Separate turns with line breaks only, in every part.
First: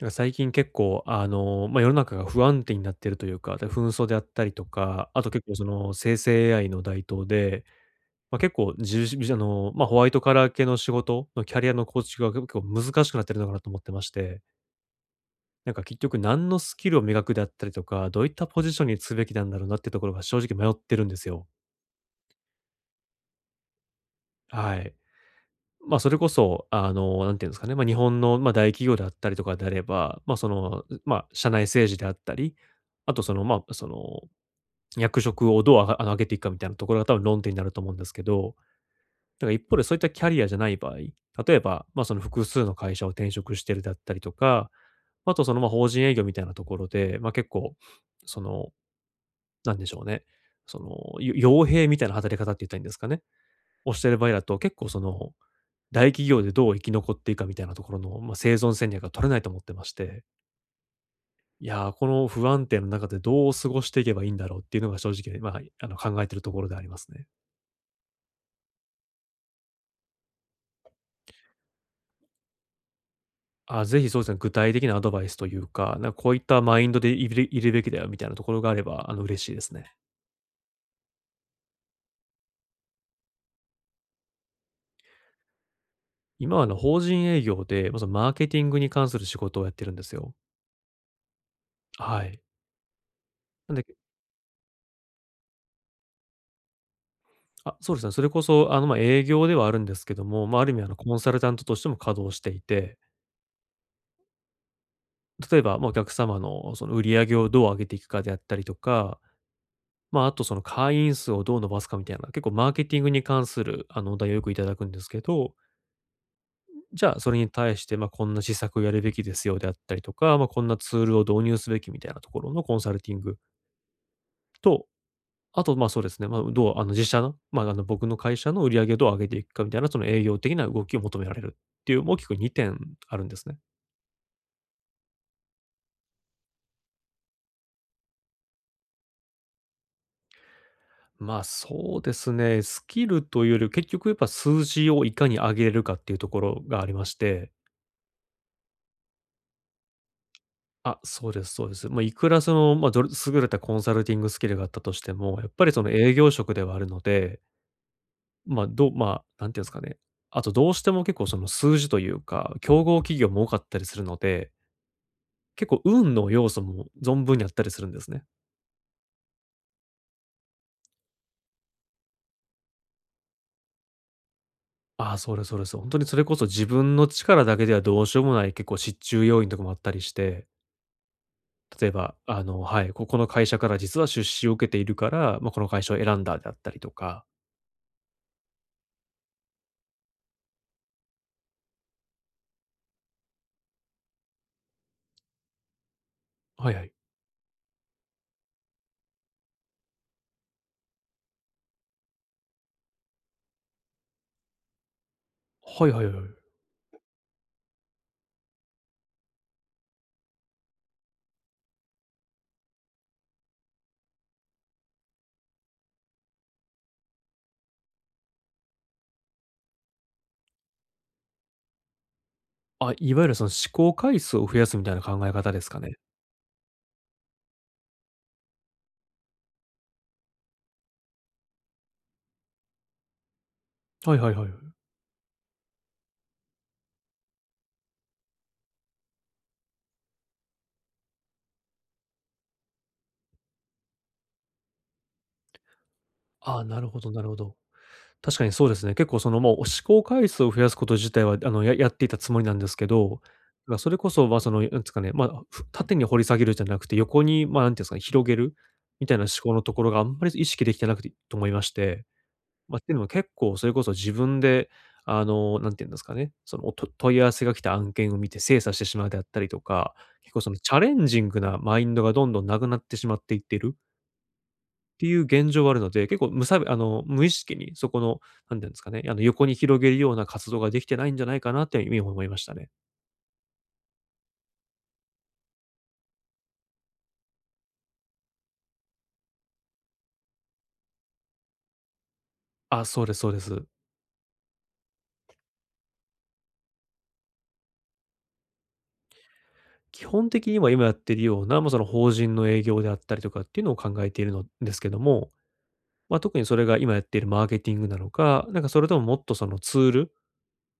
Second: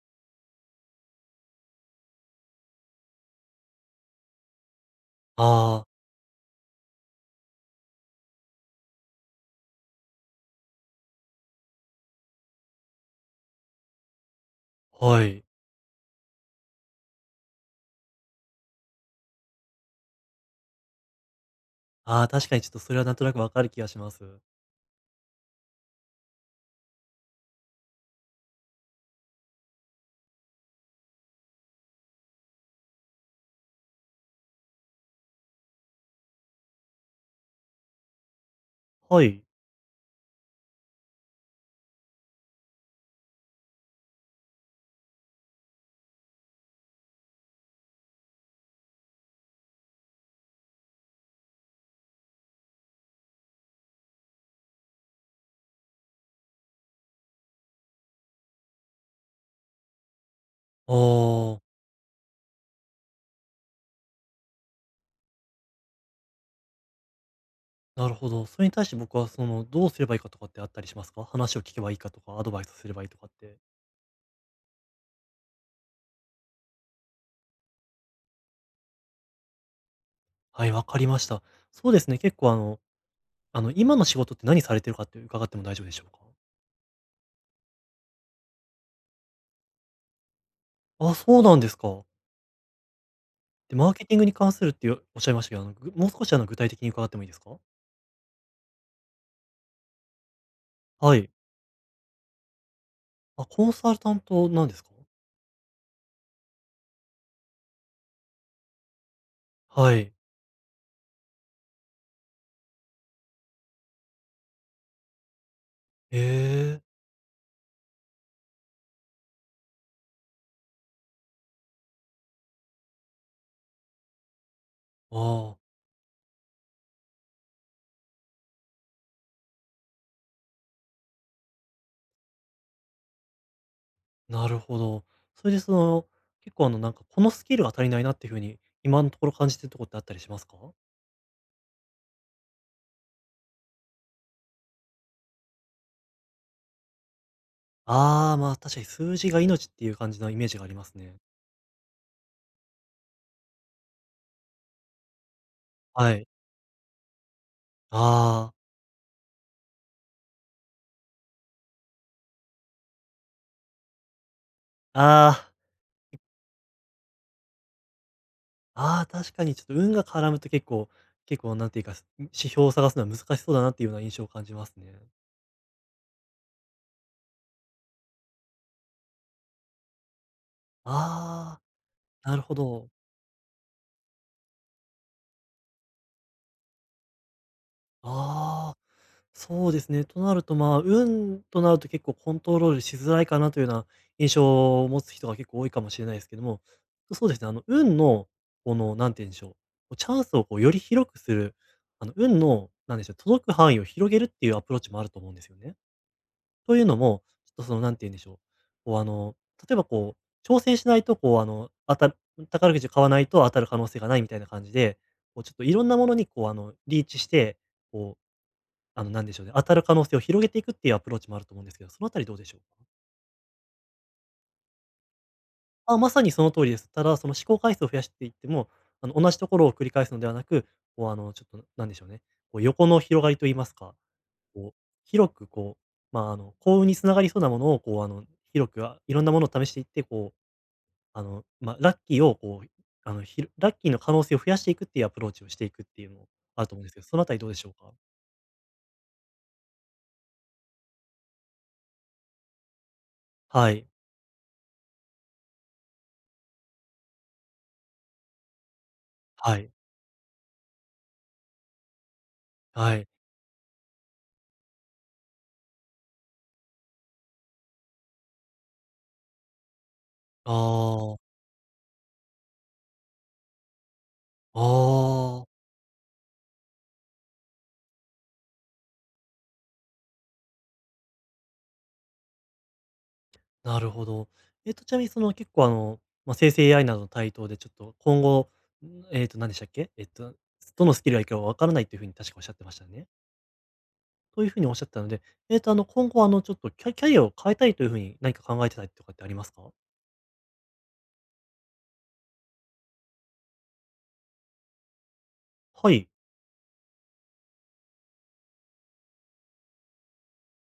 なんか最近結構、あの、まあ、世の中が不安定になっているというか、で、紛争であったりとか、あと結構そ
ああ。
の生成 AI の台頭で、ま、結構じゅうじびじょの、まあ、ホワイトカラー系の仕事のキャリアの構築が結構難しくなってるのかなと思ってまして。
はい。
なんか結局何のスキルを磨くであったりとか、どういったポジションにつべきなんだろうなっていうところが正直迷ってるんですよ。
ああ、確かにちょっとそれはなんとなくわかる気がします。
はい。まあ、それこそ、あの、何て言うんですかね、まあ、日本の、ま、大企業であったりとかであれば、まあ、その、ん、ま、社内政治であったり、あとその、ま、その、役職をどうあが上げていくかみたいなところが多分論点になると思うんですけど、
はい。
なんか一方でそういったキャリアじゃない場合、例えば、まあ、その複数の会社を転職してるだったりとか、あとその、ま、法人営業みたいなところで、まあ、結構、その、なんでしょうね、その、よ傭兵みたいな働き方って言ったらいいんですかね、をしてる場合だと、結構その、大企業でどう生き残っていくかみたいなところの、ま、生存戦略が取れないと思ってまして。
おお。
いや、この不安定な中でどう過ごしていけばいいんだろうっていうのが正直ま、はい、あの考えてるところでありますね。
なるほど。それに対して僕はその、どうすればいいかとかってあったりしますか？話を聞けばいいかとか、アドバイスをすればいいとかって。
あ、ぜひそうすね、具体的なアドバイスというか、なんこういったマインドでいべりいるべきだよみたいなところがあれば、あの、嬉しいですね。
はい、わかりました。そうですね、結構あのあの今の仕事って何されてるかって伺っても大丈夫でしょうか？
今あの、法人営業で、ま、そマーケティングに関する仕事をやってるんですよ。
あ、そうなんですか。
あ、はい。なん
で、
で
マーケティングに関するっていおっしゃいましたけど、あの、ぐもう少しあの具体的に伺ってもいいですか？
あ、そうですね。それこそあの、ま、営業ではあるんですけども、ま、ある意味あのコ
は
ン
い。
サルタントとしても稼働していて
あ、コンサルタントなんです
例えば、ま、お客様のその売り上げをどう上げていくかであったりとか。
はい。
ま、あとその会員数をどう伸ばすかみたいな、結構マーケティングに関する、あの、お題をよくいただくんですけど
ええ。
じゃあ、それに対して、ま、「こんな施策をやるべきですよ」であったりとか、ま、こんなツールを導入すべきみたいなところのコンサルティング。と、
ああ。
あとま、そうですね、ま、うどうあの、自社の、ま、あの、僕の会社の売り上げをどう上げていくかみたいなその営業的な動きを求められるっていう大きく2点あるんですね。
なるほど。それでその、結構あのなんかこのスキルは足りないなってふうに今のところ感じてるとこってあったりしますか？
まあ、そうですね、スキルというより、結局やっぱ数字をいかに上げるかっていうところがありまして。
ああ、ま、確かに数字が命っていう感じのイメージがあります
あ、
ね。
そうです、そうですよ。ま、いくらその、ま、どれ優れたコンサルティングスキルがあったとしても、やっぱりその、
は
営
い。
業職ではあるので。
ああ。
まあ、どま、なんていうんすかね。あとどうしても結構その、数字というか、競合企業も多かったりするので。
あ
結構運
あ。
の要素も存分にあったりするんですね。
ああ、確かにちょっと運が絡むと結構結構何ていうか、ん、指標を探すのは難しそうだなっていうような印象を感じますね。
ああ、そうですそうです。そう。ほんとにそれこそ自分の力だけではどうしようもない結構失注要因とかもあったりして。
あ
例えば、
あ、なる
あ
ほ
のは
ど。
い。ここの会社から実は出資を受けているから、ま、この会社を選んだであったりとか。
ああ、そうですね。となると、まあ、運となると結構コントロールしづらいかなというような印象を持つ人が結構多いかもしれないですけども、
はいはい。
そうですね。あの、運の、この何て言うんでしょう、こうチャンスをこうより広くする、あの、運のなんでしょう、届く範囲を広げるっていうアプローチもあると思うんですよね。
はいはいはい。
というのも、ちょっとそのなんて言うんでしょう、こうあの、例えばこう、挑戦しないと、こうあの、当たるうん。宝くじ買わないと当たる可能性がないみたいな感じで、こうちょっといろんなものにこう、あの、リーチして、こう、あの、なんでしょうね、当たる可能性を広げていくっていうアプローチもあると思うんですけど、そのあたりどうでしょう？
あ、いわゆるその思考回数を増やすみたいな考え方ですかね。
あ、まさにその通りです。ただその思考回数を増やしていっても、あの同じところを繰り返すのではなく、こうあの、ちょっとなんでしょうね、こう、横の広がりと言いますか、
はいはいはいはい。
こう広くこう、まああの、幸運につながりそうなものをこう、あの、広く、あ、いろんなものを試していってこう、あの、ま、ラッキーをこう、あの、ひろラッキーの可能性を増やしていくっていうアプローチをしていくっていうの、
あ
あ
あ、
ると
な
思うん
る
です
ほ
けど、
ど
そ
な
のあ
る
た
ほ
りどうで
ど。
しょうか？
確かにそうですね。結構その、もう思考回数を増やすこと自体はあのややっていたつもりなんですけど、
は
ま、
い。
それこそ、ま、その、なんつかね、ま、ふ縦に掘り下げるじゃなくて、横に、ま、何て言うんすかね、広げるみたいな思考
は
の
い。
ところがあんまり、そ意識できてなくてと思いまして、ま、てい
は
うの
い。
も結構それこそ自分であの、何て言うんですかね、その、お、と問い合わせが来た案件を見て精査してしまうであったりとか、結構そ
あ
のチャレン
あ。
ジングなマインドがどんどんなくなってしまっていってる。
あ
ていう
あ。
現状あるので、結構むさべあの、無意識にそこのなんて言うんですかね、あの横に広げるような活動ができてないんじゃないかなって、いみ、思いましたね。
なるほど。えっとちなみにその結構あの、まあ、生成 AI などの台頭でちょっと、今後、えっとなんでしたっけ？えっと、どのスキルがいいか分からないという風に確かおっしゃってまし
あ、
た
そう
ね。
ですそうです。
という風におっしゃったので、えっとあの今後あのちょっと、キャキャリアを変えたいという風に何か考えてたりとかってありますか？
基本的には今やっているような、ま、その法人の営業であったりとかっていうのを考えているのですけども、
はい。
ま、特にそれが今やっているマーケティングなのか、なんかそれとももっとそのツール、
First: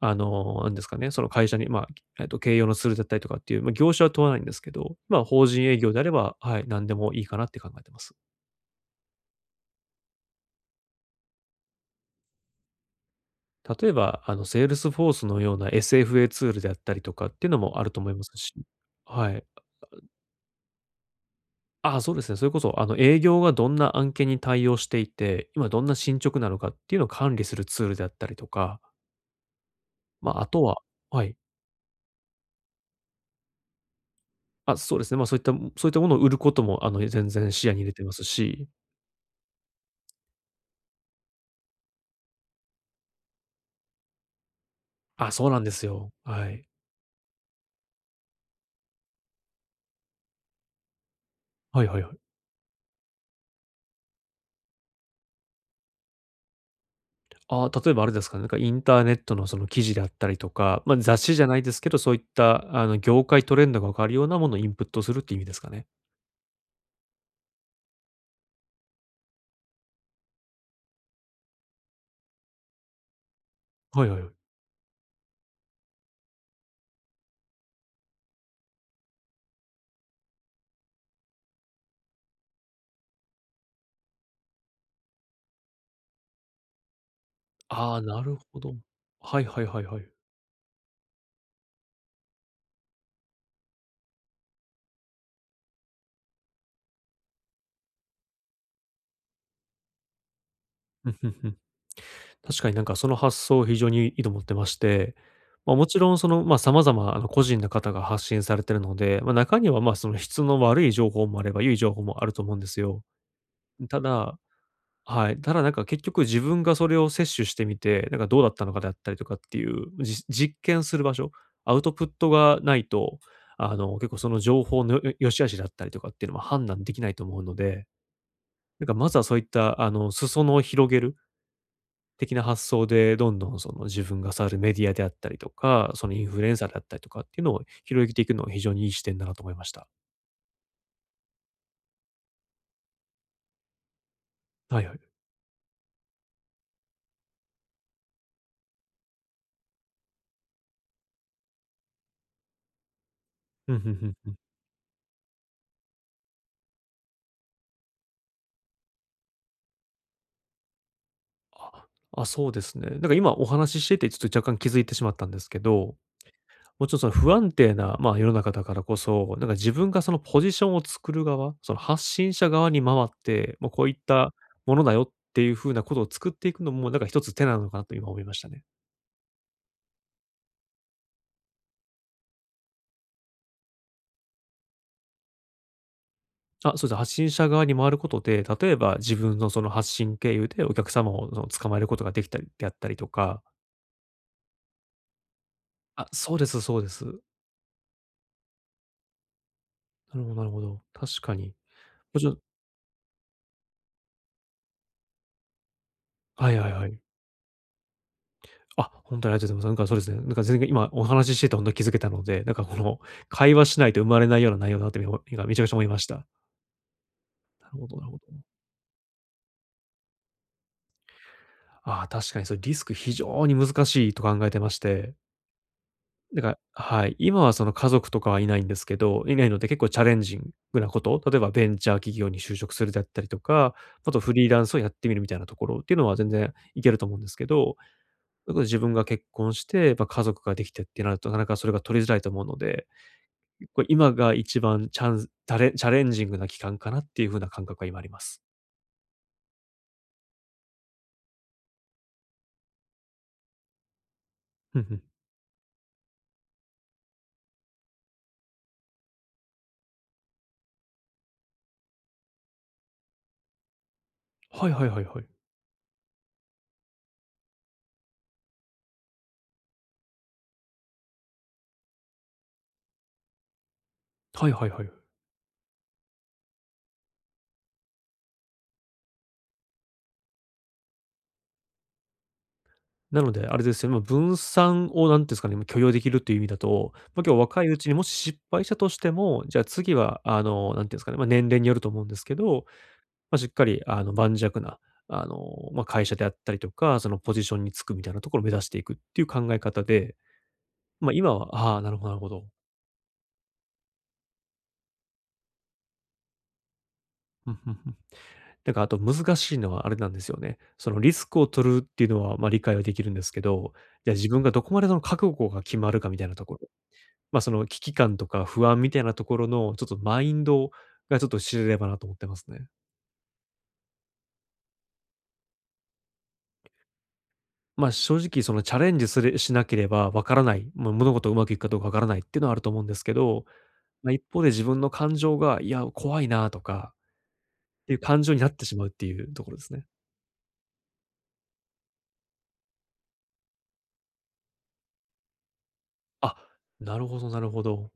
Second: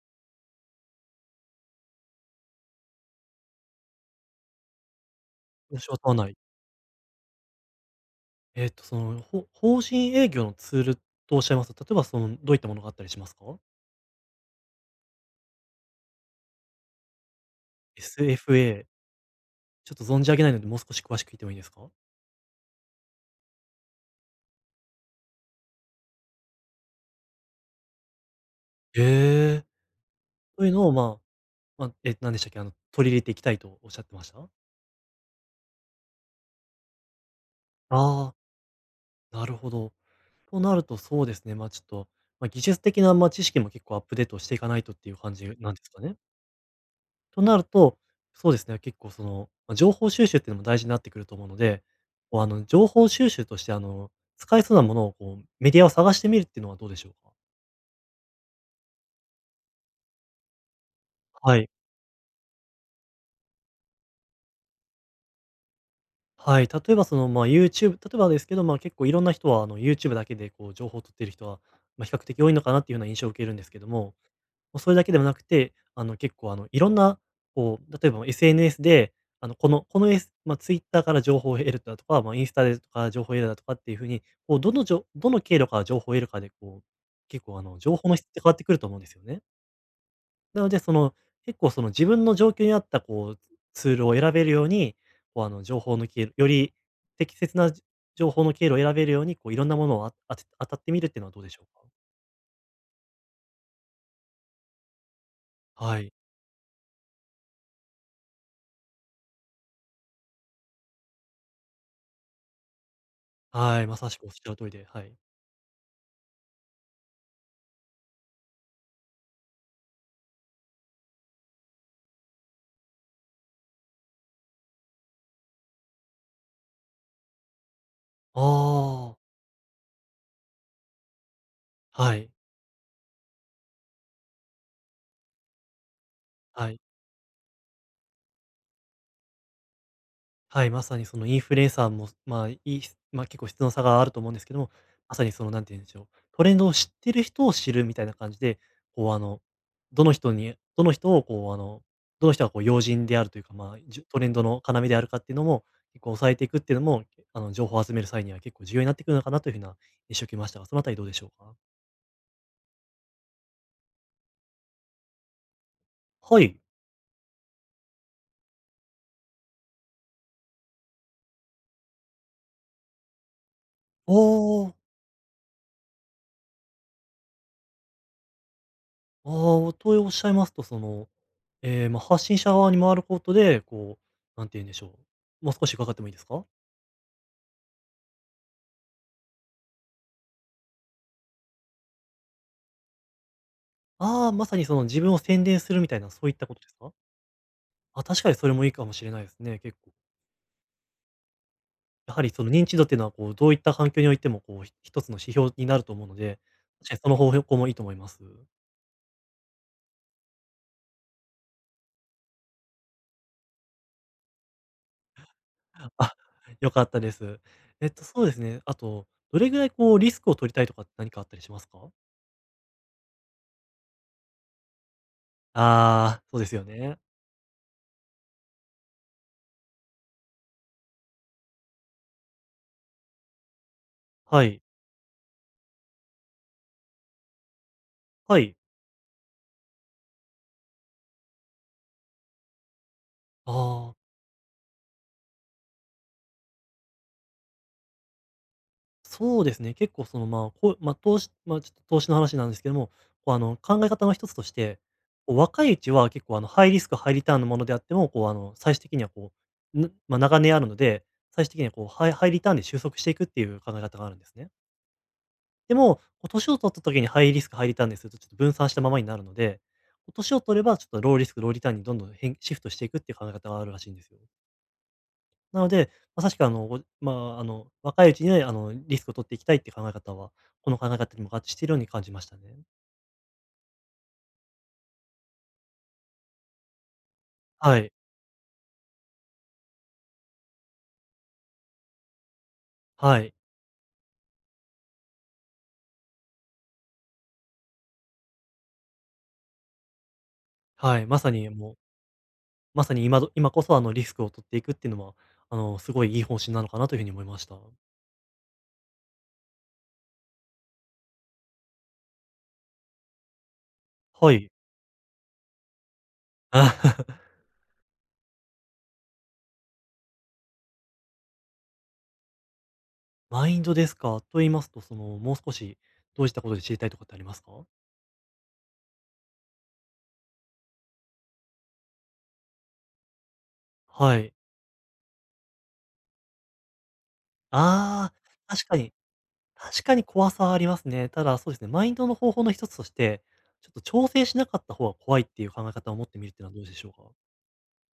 あの、なんですかね、その会社にまあ、えっと形容のツールだったりとかっていう、ま、業種は問わないんですけど、ま、法人
業
営
種
業
は
であれ
問わない。
ばはい、何でもいいかなって考えてます。
えっとその、ほ法人営業のツールとおっしゃいますと、例えばその、どういったものがあったりしますか？
例えば、あの、セールスフォースのような SFA ツールであったりとかっていうのもあると思いますし。
SFA。
はい。あ
ちょ
あ
っ
う。
と存じ上げないので、もう少し詳しく聞いてもいいですか？
ああ、そうですね。それこそ、あの、営業がどんな案件に対応していて、今どんな進捗なのかっていうのを管理するツールであったりとか。
ええ。
ま、あと
という
は
のをま
はい。
あ、ま、え、何でしたっけ？あの、取り入れていきたいとおっしゃってました？
あ、そうですね。ま、そういったもそういったものを売ることも、あの、え、全然視野に入れてます
ああ。
し。
なるほど。となるとそうですね。まあ、ちょっと、ま、技術的な、ま、知識も結構アップデートしていかないとっていう
あ、
感
そう
じ
なん
な
で
んで
す
すか
よ。
ね。
はい。
となると、そうですね、結構その情報収集っていうのも大事になってくると思うので、
はいはいはい。
こうあの情報収集としてあの使えそうなものをこうメディアを探してみるっていうのはどうでしょうか？
ああ例えばあれですかね、なんかインターネットのその記事であったりとか、ま、雑誌じゃ
は
ない
い。
ですけど、そういった、あの、業界トレンドが分かるようなものをインプットするっていう意味ですかね。
はい、例えばそのまあユーチューブ例えばですけど、ま、結構いろんな人はあのユーチューブだけでこう情報を取っている人は、ま、比較的多いのかなっていうような印象を受けるんですけど
はい
も、
はいはい。
ま、それだけではなくて、あの結構、あのいろんなこう、例えば SNS であのこの、このエスま、トゥイッターから情報を得るだとか、ま、インスタでとか情報を得るだとかっていう風に、こう、どのじょどの経路から情報を得るかでこう、結構あの
あ
情
あ、
報の
な
質っ
る
て変わっ
ほ
てく
ど。
ると思うんですよ
は
ね。
いはいはいはい。
なのでその結構その自分の状況に合ったこうツールを選べるように、こうあの情報抜きより適切な情報の経路を選べるように、こう色んなものを、ああて当たってみる
ふ
っ
ん
ていう
ふ
の
ん
はどう
ふ
で
ん。
しょうか？
確かになんかその発想を非常にいいと思ってまして、まもち
は
ろ
い。
んそのま、様々なあの個人の方が発信されているので、ま、中にはま、その質の悪い情報もあれば良い情報もあると思うんですよ。
はい、ま
た
さしくおっ
だ、
しゃる通りで、はい。
はい、ただなんか結局自分がそれを摂取してみて、なんかどうだったのかであったりとかっていう、じ実験する場所、アウトプットがないと、あの、結構その情報のよ良し悪しだったりとかっていうのは判断できないと思うので、なんかま
あ
ず
あ。
はそういった、あの、裾野を広げる
はい。
的な発想でどんどんその自分が触るメディアであったりとか、そのインフルエンサー
は
で
い。
あったりとかっていうのを広げていくのは非常にいい視点だなと思いました。
はい、まさにそのインフルエンサーも、ま、いいま、結構質の差があると思うんですけども、
はいはい。
まさにその何てゆんでしょう、トレンドを知っている人を知るみたいな感じで、こう、あの、どの人にどの人をこう、あの、どの人がこう要人であるというか、
ふ
ま
ん
あ、
ふん
じゅ
ふん、
トレ
ふ
ン
ん。
ドの要であるかっていうのも結構押さえていくってのも、あの、情報を集める際には結構重要になってくるのかなという風な印象を受けましたが、そのあたりどうでしょうか？
あ、そうですね。なんか今、お話ししててちょっと若干気づいてしまったんですけど。
はい。
もうちょっと不安定な、ま、世の中だからこそ、なんか自分がそのポジションを作る側、その発信者側に回って、「ま、こういった
おお。
ものだよ」っていう風なことを作っていくのも、なんか一つ手なのかなと今思いましたね。
おお、とおっしゃいますと、その、え、ま、発信者側に回ることで、こう、何て言うんでしょう、ま、少し伺ってもいいですか？
あ、そうです。発信者側に回ることで、例えば自分のその発信経由でお客様を、その捕まえることができたりで、あったりとか
ああ、まさにその自分を宣伝するみたい
あ、
な、そうい
そ
っ
うで
たこ
す、
とです
そうで
か？
す。
あ、確かにそれもいいかもしれないですね、結構
なるほどなるほど。確かに。
や
も
は
ち
り
ろん
その認知度っていうのはこう、どういった反響においても、こう、ひ一つの指標になると思うので、
はいはい
も
は
しや
い。
その方法向もいいと思います。
あ、ほんとにありがとうございます。なんかそうですね。なんか全然、今、お話ししててほんと気づけたので、なんかこの、会話しないと生まれないような内容だなとおも今めちゃくちゃ思いまし
あ、
た。
良かったです。
なるほ
えっ
ど
と
なるほ
そうで
ど、
す
ね。
ね。あと、どれぐらいこうリスクを取りたいとかって、何かあったりしますか？
あ、確かにそれ、リスク非常に難しいと考えてまして
ああ、そう
なん
です
か
よね。
はい。今はその、家族とかはいないんですけどいないので、結構チャレンジングなこと、例えば、ベンチャー企業に就職するだったりとか。あと、フ
は
リーラ
い。
ンスをやってみる、みたいなところっていうのは、全然いけると思うんですけど。
は
や
い。
っぱ、自分が結婚して、ぱ、家族ができてってなると、なかなかそれが取りづらいと思うので。こう
ああ。
今が一番チャンズタレチャレンジングな期間かな？っていう風な感覚が今あります。
そうですね。結構その、まあ、こう、まあ、投資まあ、ちっ投資の話なんですけども。こう、あの、考え方の一つとして、
ふんふん。
こう、若いうちは結構、あの、ハイリスクハイリターンのものであっても、こう、あの、最終的にはこう、ぬま、長年あるので、最終的にはこう、ハイハイリターンで収束していくっていう、考え方があるんですね。
はいはいはいはい。
でも、こう歳を取った時にハイリスクハイリターンにすると、ちょっと分散したままになるので。こう歳を取ればちょっと、ローリスクローリターンにどんどん、へんシフトしていくっていう考え方があるらしいんですよ。
はいはいはいはい。
なので、まさしく、あの、ごまあ、あの、若いうちには、あの、リスクを取っていきたいって考え方は、この考え方にも合致しているように感じましたね。
なので、あれですよね。ま、分散をなんていうんすかね、まあ、許容できるっていう意味だと。ま、今日若いう
は
ち
い。
にもし失敗したとしても、じゃ次は、あの、何て言うんすかね。ま、年齢によると思うんですけど。
はい。
ま、しっかり、あの、盤石な、あの、ま、会社であったりとか、そのポジションにつくみたいなところを目指していく、っていう考え方で。
はい、
まあ、
まさ
今
に、
は
え、もう
ああ、なるほどなるほど。
まさに今ど今こそ、あの、リスクを取っていくっていうのも、あの、すごいいい方針なのかなというふうに思いまし
ふん
た。
ふんふん。なんかあと、難しいのはあれなんですよね。その、リスクを取るっていうのは、ま、理解はできるんですけど。じゃあ自
は
分
い。
が、どこまでの覚悟が決まるかみたいなとこで。ま、その危機感とか不安みたいなところの、ちょっと、マインドがちょっと、知れればなと思ってますね。
マインドですか？と言いますと、その、もう少しどうしたことで知りたいとかってありますか？
ま、正直そのチャレンジする、しなければ分からない、ま、物事をうまくいくかどうか分からないっていうのはあると思うんですけど、ま、
は
一
い。
方で自分の感情が、いや、怖いなとか、っていう
あ
感情になっ
あ、
て
確
し
か
まうっ
に。
ていうところです
確
ね。
かに怖さはありますね。ただそうですね、マインドの方法の一つとして、ちょっと挑戦しなかった方が怖いっていう考え方を持ってみるっ
あ、
ていうのはどうでしょう
なる
か？
ほどなるほど。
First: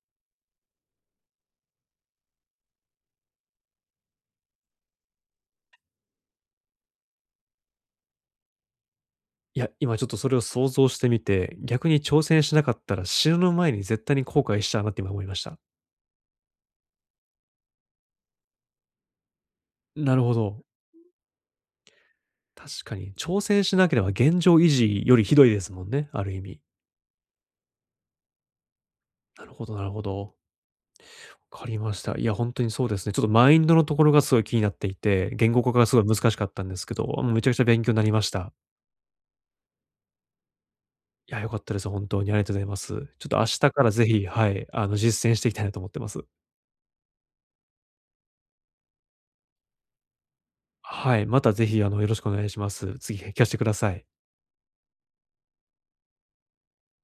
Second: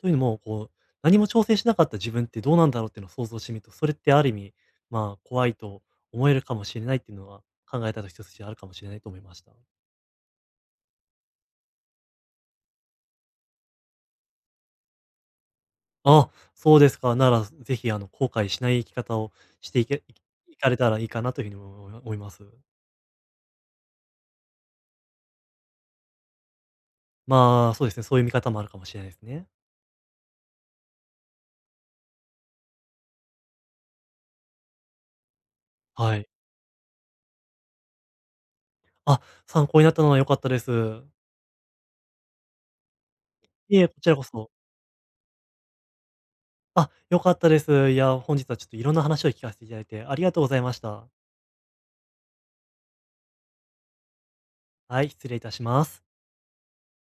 というのも、こう何も挑戦しなかった自分ってどうなんだろうっていうのを想像してみると、それってある意味、まあ、怖いと思えるかもしれないっていうのは考え方一つとしてあるかもしれないと思いました。
いや、今ちょっとそれを想像してみて、逆に挑戦しなかったら死ぬ前に絶対に後悔しちゃうなって今思いました。
あ、そうですか。なら、ぜひあの後悔しない生き方をしていけ
なるほ
い
ど。
かれたらいいかなというふうに思い思います。
確かに挑戦しなければ現状維持よりひどいですもんね、ある意味。
まあそうですね、そういう見方もあるかもしれないです
な
ね。
るほどなるほど。わかりました。いや本当にそうですね。ちょっとマインドのところがすごい気になっていて、言語化がすごい
はい。
難しかったんですけど、めちゃくちゃ勉強になりました。
あ、参考になったのは良かったです。
いや、良かったです。本当にありがとうございます。ちょっと明日
い
か
え、
ら
こ
是
ちらこ
非、
そ。
はい、あの、実践していきたいなと思ってます。
あ、良かったです。いや、本日はちょっといろんな話を聞かせていただいてありがとうございました。
はい、またぜひ、あの、よろしくお願いします。次、へ聞かしてください。
はい、失礼いたします。